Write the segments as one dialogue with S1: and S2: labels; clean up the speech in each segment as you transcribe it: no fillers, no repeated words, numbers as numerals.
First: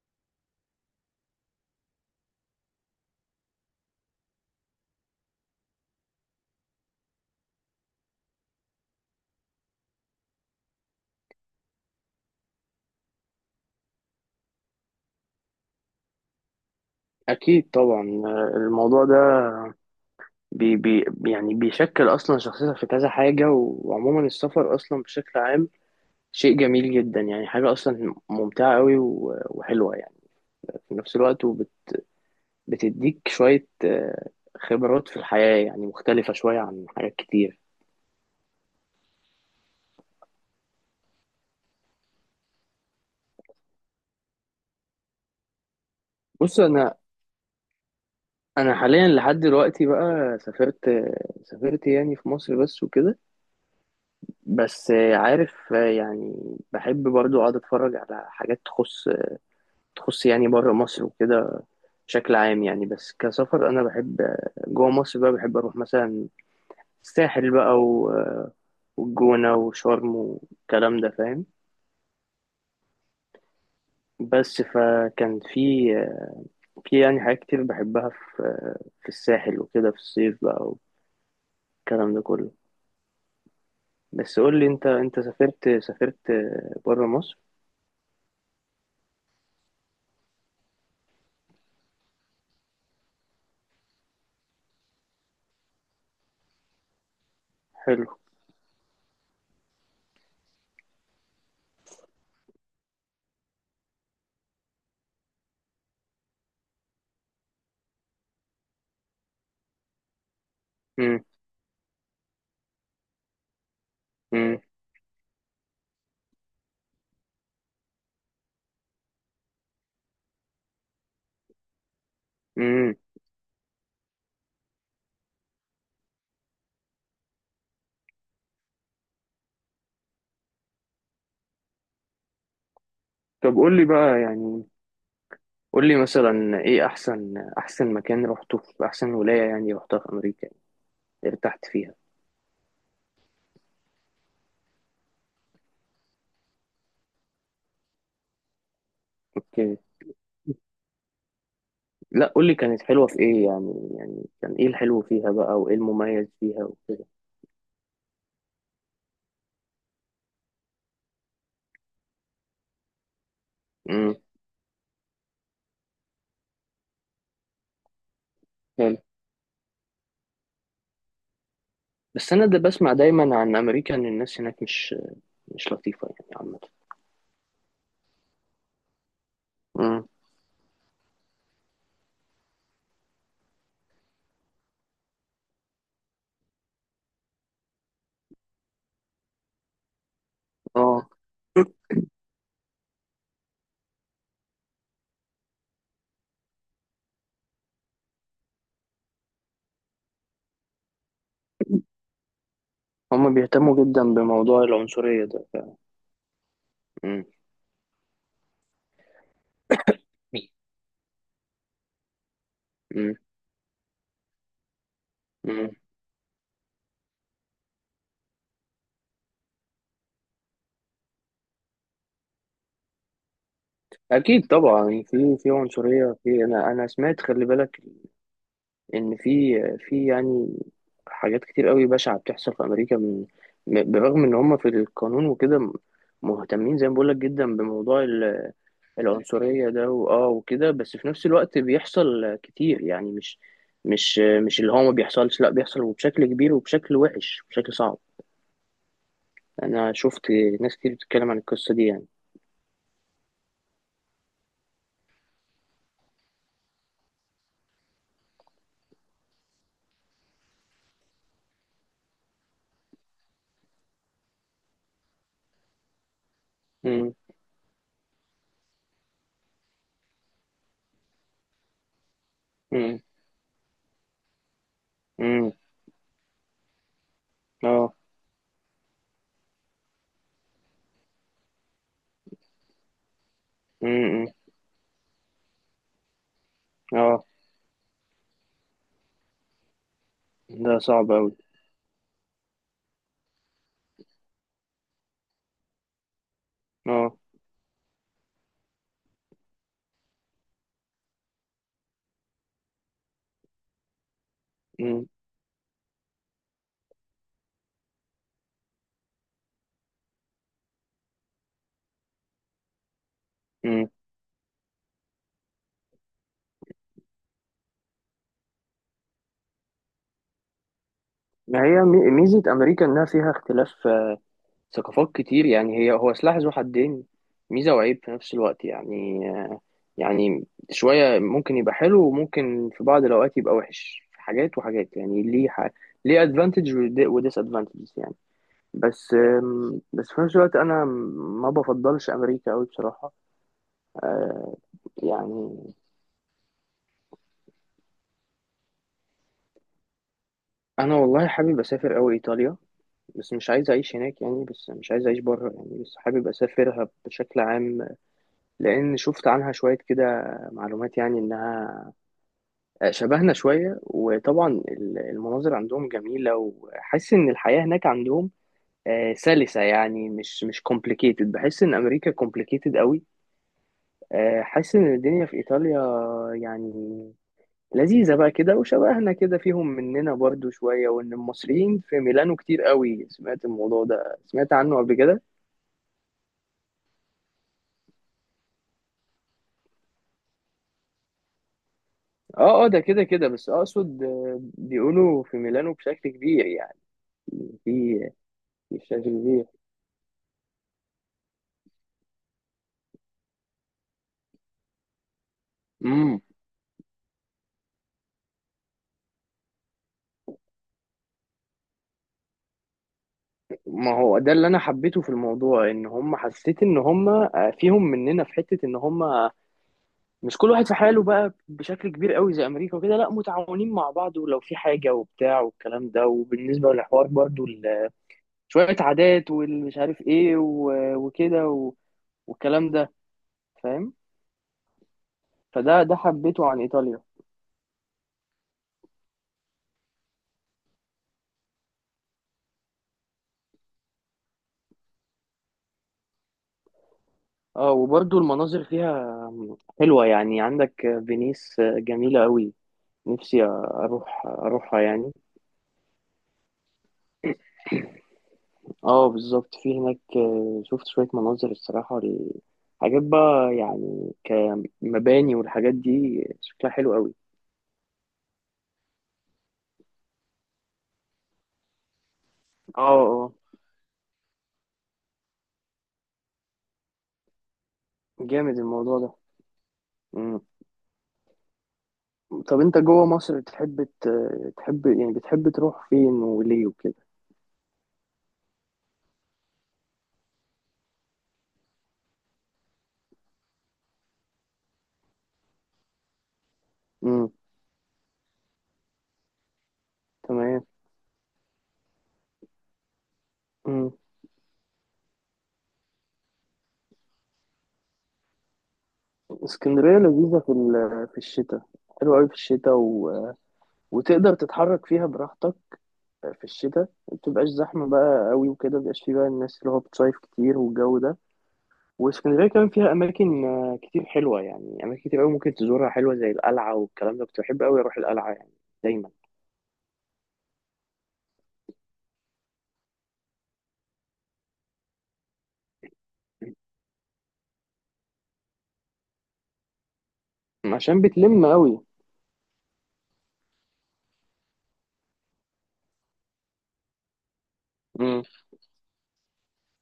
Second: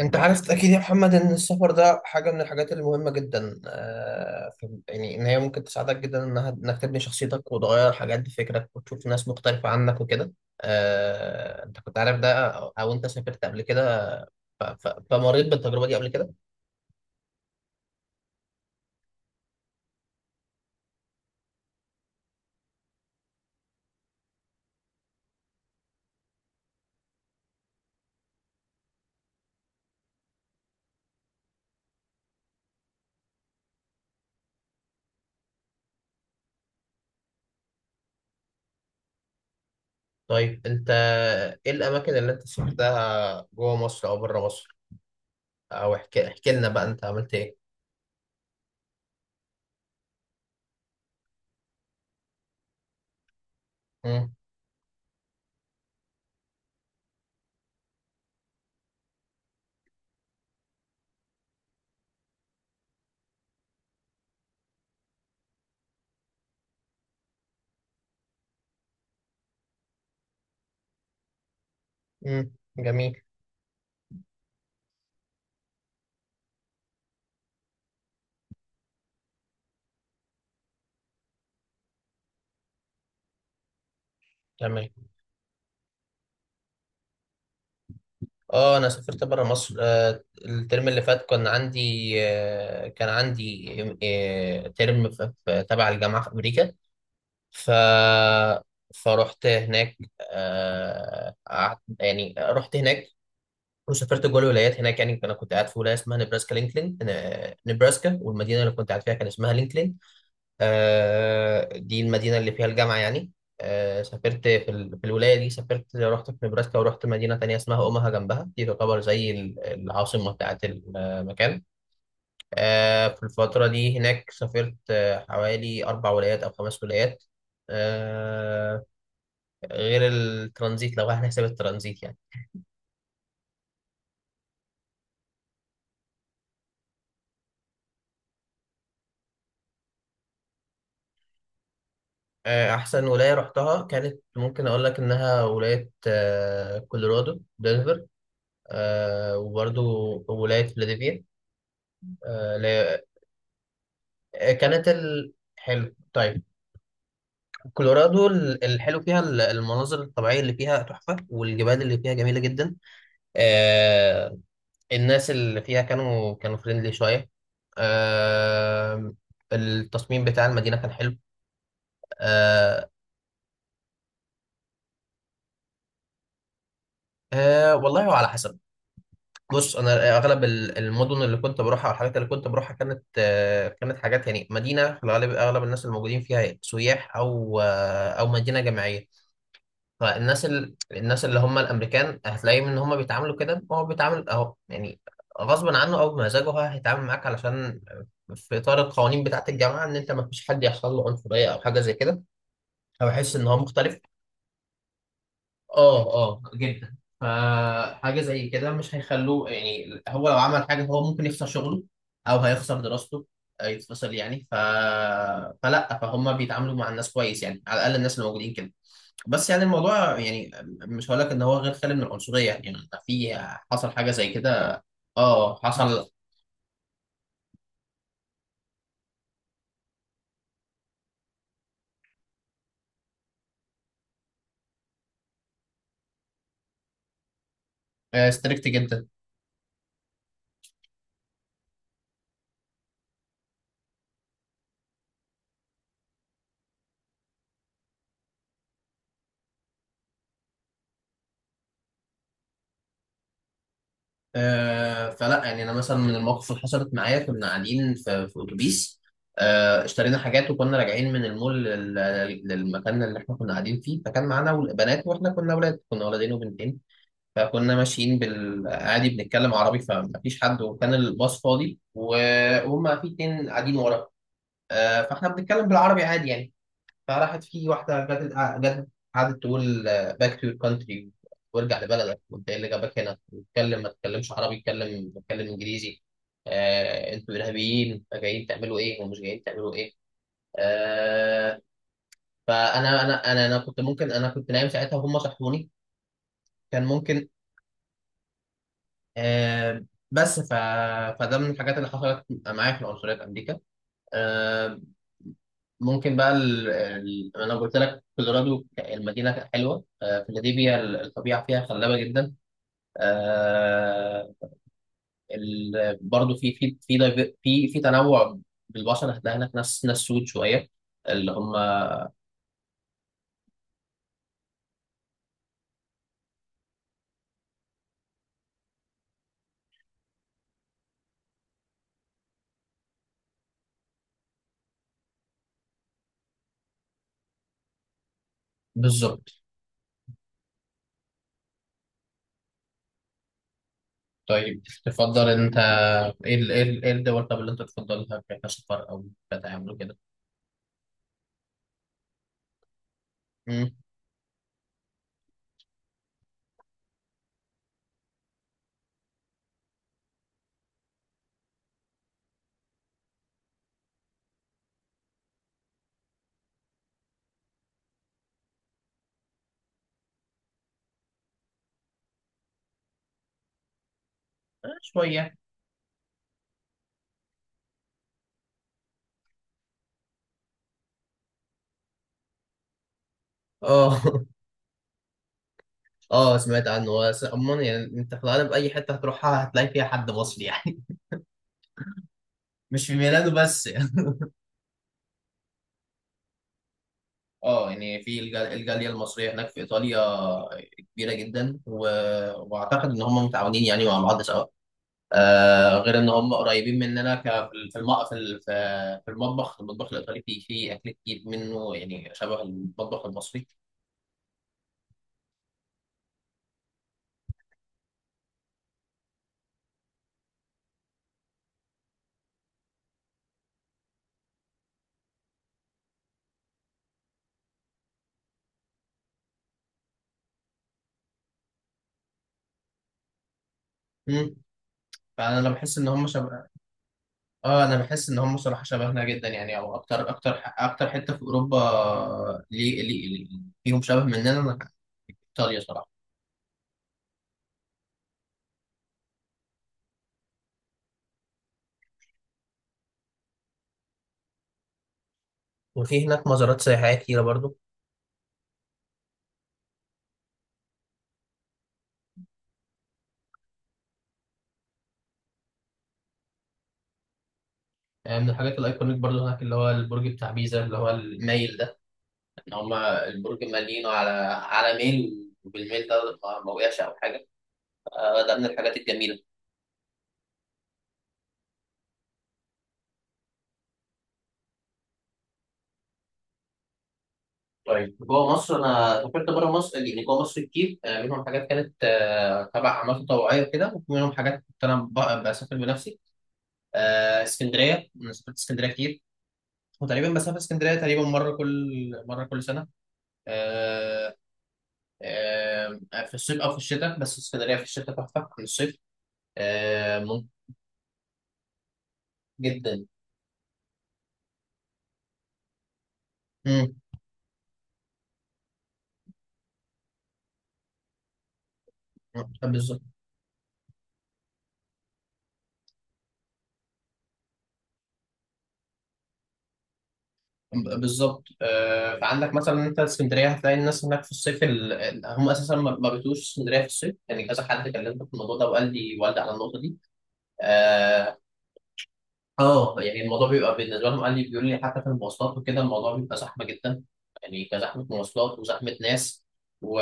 S1: انت عرفت اكيد يا محمد ان السفر ده حاجه من الحاجات المهمه جدا، يعني ان هي ممكن تساعدك جدا انها انك تبني شخصيتك وتغير حاجات بفكرك وتشوف ناس مختلفه عنك وكده. انت كنت عارف ده او انت سافرت قبل كده؟ فمريت بالتجربه دي قبل كده.
S2: أكيد طبعا الموضوع ده بي بي يعني بيشكل أصلا شخصيتك في كذا حاجة وعموما السفر أصلا بشكل عام شيء جميل جدا، يعني حاجة أصلا ممتعة أوي وحلوة يعني، في نفس الوقت، وبتديك شوية خبرات في الحياة، يعني مختلفة شوية عن حاجات كتير.
S1: طيب انت، ايه الاماكن اللي انت سافرتها جوه مصر او بره مصر؟ او احكي احكي
S2: بص
S1: لنا بقى
S2: أنا،
S1: انت عملت ايه.
S2: حاليا لحد دلوقتي بقى سافرت، يعني في مصر بس وكده.
S1: امم،
S2: بس عارف، يعني بحب برضو أقعد أتفرج على حاجات تخص، يعني بره مصر وكده، بشكل عام يعني. بس كسفر انا بحب جوه مصر بقى، بحب اروح مثلا الساحل بقى والجونة وشرم والكلام ده، فاهم.
S1: امم. جميل.
S2: بس فكان في، يعني حاجات كتير بحبها في، الساحل وكده في الصيف بقى، والكلام ده كله. بس قول لي انت،
S1: تمام.
S2: سافرت، بره مصر.
S1: اه، انا سافرت بره مصر. الترم اللي فات كان عندي ترم تبع الجامعه في امريكا. ف
S2: حلو.
S1: فرحت هناك. قعدت يعني رحت هناك وسافرت جوه الولايات هناك. يعني انا كنت قاعد في ولايه اسمها نبراسكا، لينكلين. نبراسكا والمدينه اللي كنت قاعد فيها كان اسمها لينكلين.
S2: امم،
S1: دي المدينة اللي فيها الجامعة يعني. سافرت
S2: امم،
S1: في الولاية دي، سافرت رحت في نبراسكا ورحت مدينة تانية اسمها أوماها جنبها. دي تعتبر زي العاصمة بتاعت المكان.
S2: امم.
S1: في الفترة دي هناك سافرت حوالي أربع ولايات أو خمس ولايات. آه، غير الترانزيت، لو احنا حساب الترانزيت يعني.
S2: طب قول لي بقى، يعني قول لي مثلا ايه احسن، مكان رحته في احسن ولاية يعني رحتها في امريكا، يعني ارتحت فيها.
S1: أحسن ولاية رحتها، كانت ممكن أقول لك إنها ولاية كولورادو، دنفر.
S2: اوكي.
S1: وبرضو ولاية
S2: لا قول لي كانت
S1: فيلادلفيا.
S2: حلوة في ايه يعني، يعني كان ايه
S1: كانت
S2: الحلو فيها بقى وايه
S1: حلو،
S2: المميز
S1: طيب.
S2: فيها وكده.
S1: كولورادو، الحلو فيها المناظر الطبيعية اللي فيها تحفة، والجبال اللي فيها جميلة جدا.
S2: امم.
S1: آه... الناس اللي فيها كانوا فريندلي شوية.
S2: حلو.
S1: آه... التصميم بتاع المدينة كان حلو.
S2: بس انا ده
S1: آه...
S2: بسمع دايما عن امريكا ان الناس هناك مش لطيفة يعني عامة.
S1: والله، وعلى حسب. بص،
S2: امم.
S1: انا اغلب المدن اللي كنت بروحها والحاجات اللي كنت بروحها كانت حاجات يعني مدينة، في الغالب اغلب الناس الموجودين فيها سياح، او مدينة جامعية. فالناس
S2: اه،
S1: الناس اللي هم الامريكان هتلاقيهم ان هم بيتعاملوا كده، هو بيتعامل اهو يعني، غصب عنه او بمزاجه هو هيتعامل معاك، علشان في اطار القوانين بتاعه الجامعه ان انت ما فيش حد يحصل له عنصريه او حاجه زي كده، او
S2: هما
S1: يحس ان هو
S2: بيهتموا
S1: مختلف.
S2: جدا بموضوع العنصرية ده.
S1: اه، اه، جدا.
S2: امم،
S1: فحاجه زي كده مش هيخلوه. يعني هو لو عمل حاجه هو ممكن يخسر شغله، او هيخسر
S2: امم،
S1: دراسته. يتفصل يعني.
S2: امم.
S1: فلا، فهم بيتعاملوا مع الناس كويس يعني، على الاقل الناس اللي موجودين كده. بس يعني الموضوع يعني، مش هقول لك ان هو غير خالي من العنصريه يعني، في، حصل حاجه زي
S2: اكيد
S1: كده.
S2: طبعا في،
S1: اه، حصل.
S2: عنصرية في، انا، سمعت، خلي بالك ان في، يعني حاجات كتير قوي بشعة بتحصل في امريكا من، بالرغم ان هم في القانون وكده مهتمين زي ما بقولك جدا بموضوع
S1: ستريكت جدا.
S2: العنصرية ده واه وكده، بس في نفس الوقت بيحصل كتير يعني، مش مش اللي هو ما بيحصلش، لا بيحصل وبشكل كبير وبشكل وحش، بشكل صعب. انا شفت ناس كتير بتتكلم عن القصة دي يعني.
S1: فلا يعني انا مثلا، من المواقف اللي حصلت معايا، كنا قاعدين في اتوبيس. اشترينا حاجات وكنا راجعين من المول للمكان اللي احنا كنا قاعدين فيه. فكان معانا بنات واحنا كنا اولاد، كنا ولدين وبنتين.
S2: امم،
S1: فكنا ماشيين بالعادي بنتكلم عربي، فمفيش حد، وكان الباص فاضي، وهم
S2: امم،
S1: في اتنين قاعدين ورا. فاحنا
S2: امم.
S1: بنتكلم بالعربي عادي يعني. فراحت في
S2: اه.
S1: واحدة جت قعدت تقول: باك تو يور كانتري، وارجع لبلدك، وانت ايه اللي جابك هنا، واتكلم، ما
S2: امم.
S1: تتكلمش عربي، اتكلم اتكلم انجليزي. آه،
S2: اه،
S1: انتوا ارهابيين! جايين تعملوا ايه، ومش جايين تعملوا ايه.
S2: ده صعب قوي.
S1: آه فانا، انا انا انا كنت ممكن، انا كنت نايم ساعتها وهم صحوني. كان
S2: اه.
S1: ممكن. آه بس فده من الحاجات اللي حصلت معايا في العنصرية في امريكا. Uh, ممكن بقى، انا قلت لك كولورادو المدينه حلوه. فيلادلفيا الطبيعه فيها خلابه جدا.
S2: امم.
S1: آه، برضو في في في دايف- في في تنوع بالبشر. هتلاقي هناك ناس سود شويه اللي هم.
S2: ما هي ميزة أمريكا إنها فيها اختلاف، ثقافات كتير، يعني هي هو سلاح ذو حدين، ميزة وعيب في نفس الوقت يعني. يعني شوية ممكن يبقى حلو وممكن في بعض الأوقات يبقى وحش في حاجات وحاجات، يعني ليه ليه أدفانتج وديس أدفانتج يعني. بس
S1: بالظبط.
S2: بس في نفس الوقت أنا ما بفضلش أمريكا أوي بصراحة. آه،
S1: طيب، تفضل انت،
S2: يعني
S1: ايه الدول طب اللي انت تفضلها كسفر او كتعامل كده؟
S2: أنا والله حابب أسافر أوي إيطاليا، بس مش
S1: مم.
S2: عايز أعيش هناك يعني، بس مش عايز أعيش بره يعني، بس حابب أسافرها بشكل عام. لان شفت عنها شويه كده معلومات، يعني انها شبهنا شويه، وطبعا المناظر عندهم جميله، وحاسس ان الحياه هناك عندهم سلسه يعني، مش كومبليكيتد، بحس ان امريكا كومبليكيتد قوي. حاسس ان الدنيا
S1: شويه.
S2: في ايطاليا يعني لذيذه بقى كده، وشبهنا كده، فيهم مننا برضو شويه. وان المصريين في ميلانو كتير قوي، سمعت الموضوع
S1: اه.
S2: ده، سمعت عنه قبل كده.
S1: اه سمعت عنه، بس عموما يعني انت في الغالب اي حته هتروحها هتلاقي فيها حد مصري يعني.
S2: اه، اه، ده
S1: مش في
S2: كده كده،
S1: ميلانو
S2: بس
S1: بس.
S2: اقصد بيقولوا في ميلانو بشكل كبير يعني.
S1: اه
S2: في
S1: يعني الجاليه
S2: بالشكل
S1: المصريه
S2: دي.
S1: هناك في ايطاليا كبيره جدا، واعتقد ان هم متعاونين يعني مع بعض سوا. غير ان
S2: امم.
S1: هم قريبين مننا في الم... في ال- في في المطبخ الايطالي فيه اكل كتير منه، يعني شبه المطبخ المصري.
S2: ما هو ده اللي انا حبيته في الموضوع، ان هم، حسيت ان هم فيهم مننا في حته، ان هم مش كل واحد في حاله بقى بشكل كبير قوي زي امريكا وكده، لا متعاونين مع بعض، ولو في حاجه وبتاع والكلام ده، وبالنسبه للحوار برضو شويه عادات والمش عارف ايه وكده والكلام ده، فاهم.
S1: امم. فانا بحس
S2: فده،
S1: ان هم شبه.
S2: حبيته عن ايطاليا.
S1: اه، انا بحس ان هم صراحه شبهنا جدا يعني، او اكتر اكتر اكتر حته في اوروبا. فيهم شبه مننا. ايطاليا صراحه.
S2: اه وبرضو المناظر فيها حلوه يعني، عندك فينيس جميله قوي، نفسي اروح، يعني.
S1: وفي هناك مزارات سياحيه كتيره برضو،
S2: اه بالظبط، في هناك شفت شوية مناظر الصراحة حاجات بقى يعني، كمباني والحاجات دي شكلها حلو قوي.
S1: يعني من الحاجات الأيكونيك برضو هناك، اللي هو البرج بتاع بيزا اللي هو المايل ده. إن
S2: اه،
S1: هما البرج
S2: اه،
S1: مالينه على ميل، وبالميل ده ما وقعش أو حاجة. ده من
S2: جامد
S1: الحاجات
S2: الموضوع ده.
S1: الجميلة.
S2: مم. طب انت جوه مصر تحب تحب، يعني بتحب تروح فين وليه وكده؟
S1: طيب جوه مصر، أنا سافرت بره مصر يعني، جوه مصر كتير. منهم حاجات كانت تبع أعمال تطوعية وكده، ومنهم حاجات كنت أنا بسافر بنفسي.
S2: مم.
S1: اسكندرية، أنا سافرت اسكندرية كتير، وتقريبا بسافر
S2: تمام.
S1: اسكندرية تقريبا مرة كل سنة.
S2: مم.
S1: آه، آه، في الصيف أو في الشتاء، بس اسكندرية في الشتاء تحفة عن الصيف.
S2: اسكندرية
S1: ممكن
S2: لذيذة في في الشتاء، حلوة قوي في الشتاء،
S1: جدا.
S2: و... وتقدر تتحرك فيها براحتك في
S1: مم.
S2: الشتاء، ما بتبقاش زحمة بقى قوي وكده، ما بيبقاش فيه بقى الناس اللي هو بتصيف كتير والجو ده. واسكندرية كمان
S1: بالظبط.
S2: فيها أماكن كتير حلوة، يعني أماكن كتير أوي ممكن تزورها حلوة زي القلعة والكلام ده، كنت بحب أوي أروح القلعة يعني دايما.
S1: بالظبط. فعندك مثلا انت اسكندريه، هتلاقي الناس هناك في الصيف، هم اساسا ما بيتوش اسكندريه في الصيف يعني، كذا حد كلمت في الموضوع ده، وقال لي والدي على النقطه دي.
S2: عشان
S1: آه،
S2: بتلم أوي.
S1: اه، يعني الموضوع بيبقى بالنسبه لهم، قال لي، بيقول لي حتى في المواصلات وكده الموضوع بيبقى زحمه جدا، يعني كزحمه
S2: مم.
S1: مواصلات وزحمه ناس. و...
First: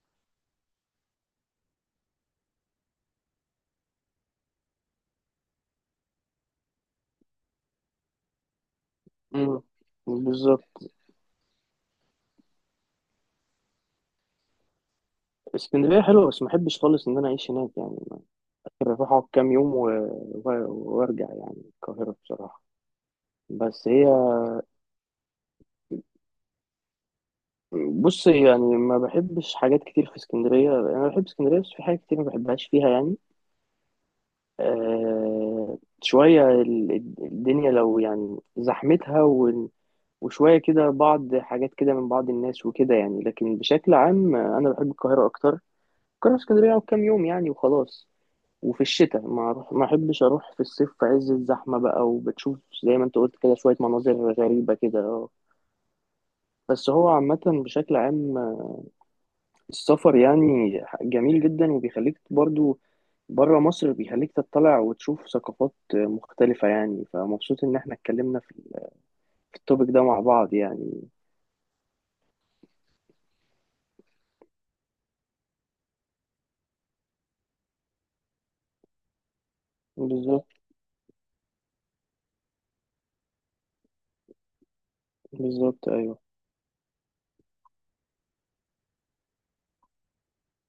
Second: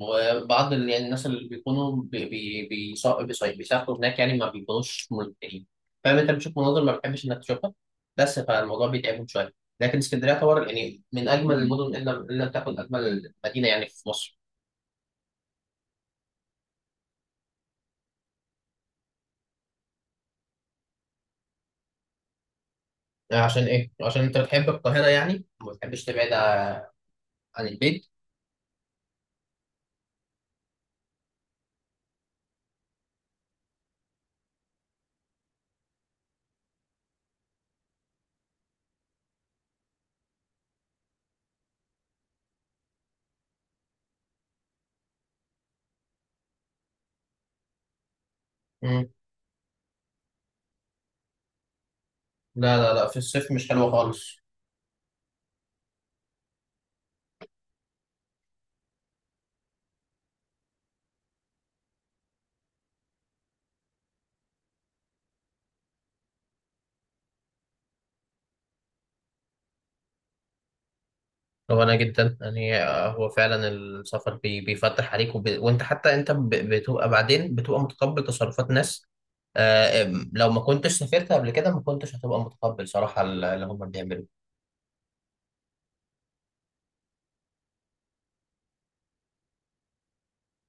S1: وبعض يعني الناس اللي بيكونوا بيسافروا هناك يعني ما بيكونوش مرتاحين. فاهم، انت بتشوف مناظر ما بتحبش انك تشوفها، بس فالموضوع بيتعبهم شويه.
S2: مم.
S1: لكن اسكندريه تعتبر
S2: بالظبط.
S1: يعني من اجمل المدن، الا تكون اجمل مدينه يعني في مصر.
S2: اسكندرية حلوة بس ما أحبش خالص إن أنا أعيش هناك، يعني ممكن أروح أقعد كام يوم و... و... وأرجع يعني القاهرة بصراحة.
S1: عشان
S2: بس
S1: ايه؟
S2: هي،
S1: عشان انت بتحب القاهره يعني وما بتحبش تبعد عن البيت.
S2: بص يعني ما بحبش حاجات كتير في اسكندرية، أنا بحب اسكندرية بس في حاجات كتير ما بحبهاش فيها يعني. آه شوية الدنيا لو يعني زحمتها، وشوية كده بعض حاجات كده من بعض الناس وكده يعني، لكن بشكل عام، أنا بحب القاهرة أكتر. القاهرة، اسكندرية أقعد كام يوم يعني وخلاص. وفي
S1: مم.
S2: الشتاء، ما ما أحبش أروح في الصيف في عز الزحمة بقى، وبتشوف
S1: لا، لا،
S2: زي ما
S1: لا،
S2: أنت
S1: في
S2: قلت
S1: الصيف
S2: كده
S1: مش
S2: شوية
S1: حلوة
S2: مناظر
S1: خالص.
S2: غريبة كده آه. بس هو عامة بشكل عام، السفر يعني جميل جدا، وبيخليك برضو بره مصر، بيخليك تطلع وتشوف ثقافات مختلفة يعني، فمبسوط إن احنا اتكلمنا في في التوبيك ده مع بعض يعني.
S1: هو انا جدا يعني، هو فعلا السفر بيفتح عليك، وانت حتى انت بتبقى، بعدين بتبقى متقبل تصرفات ناس. آه،
S2: بالظبط،
S1: لو ما كنتش سافرت قبل كده، ما كنتش هتبقى متقبل صراحة اللي هم بيعملوا.
S2: بالظبط، أيوه.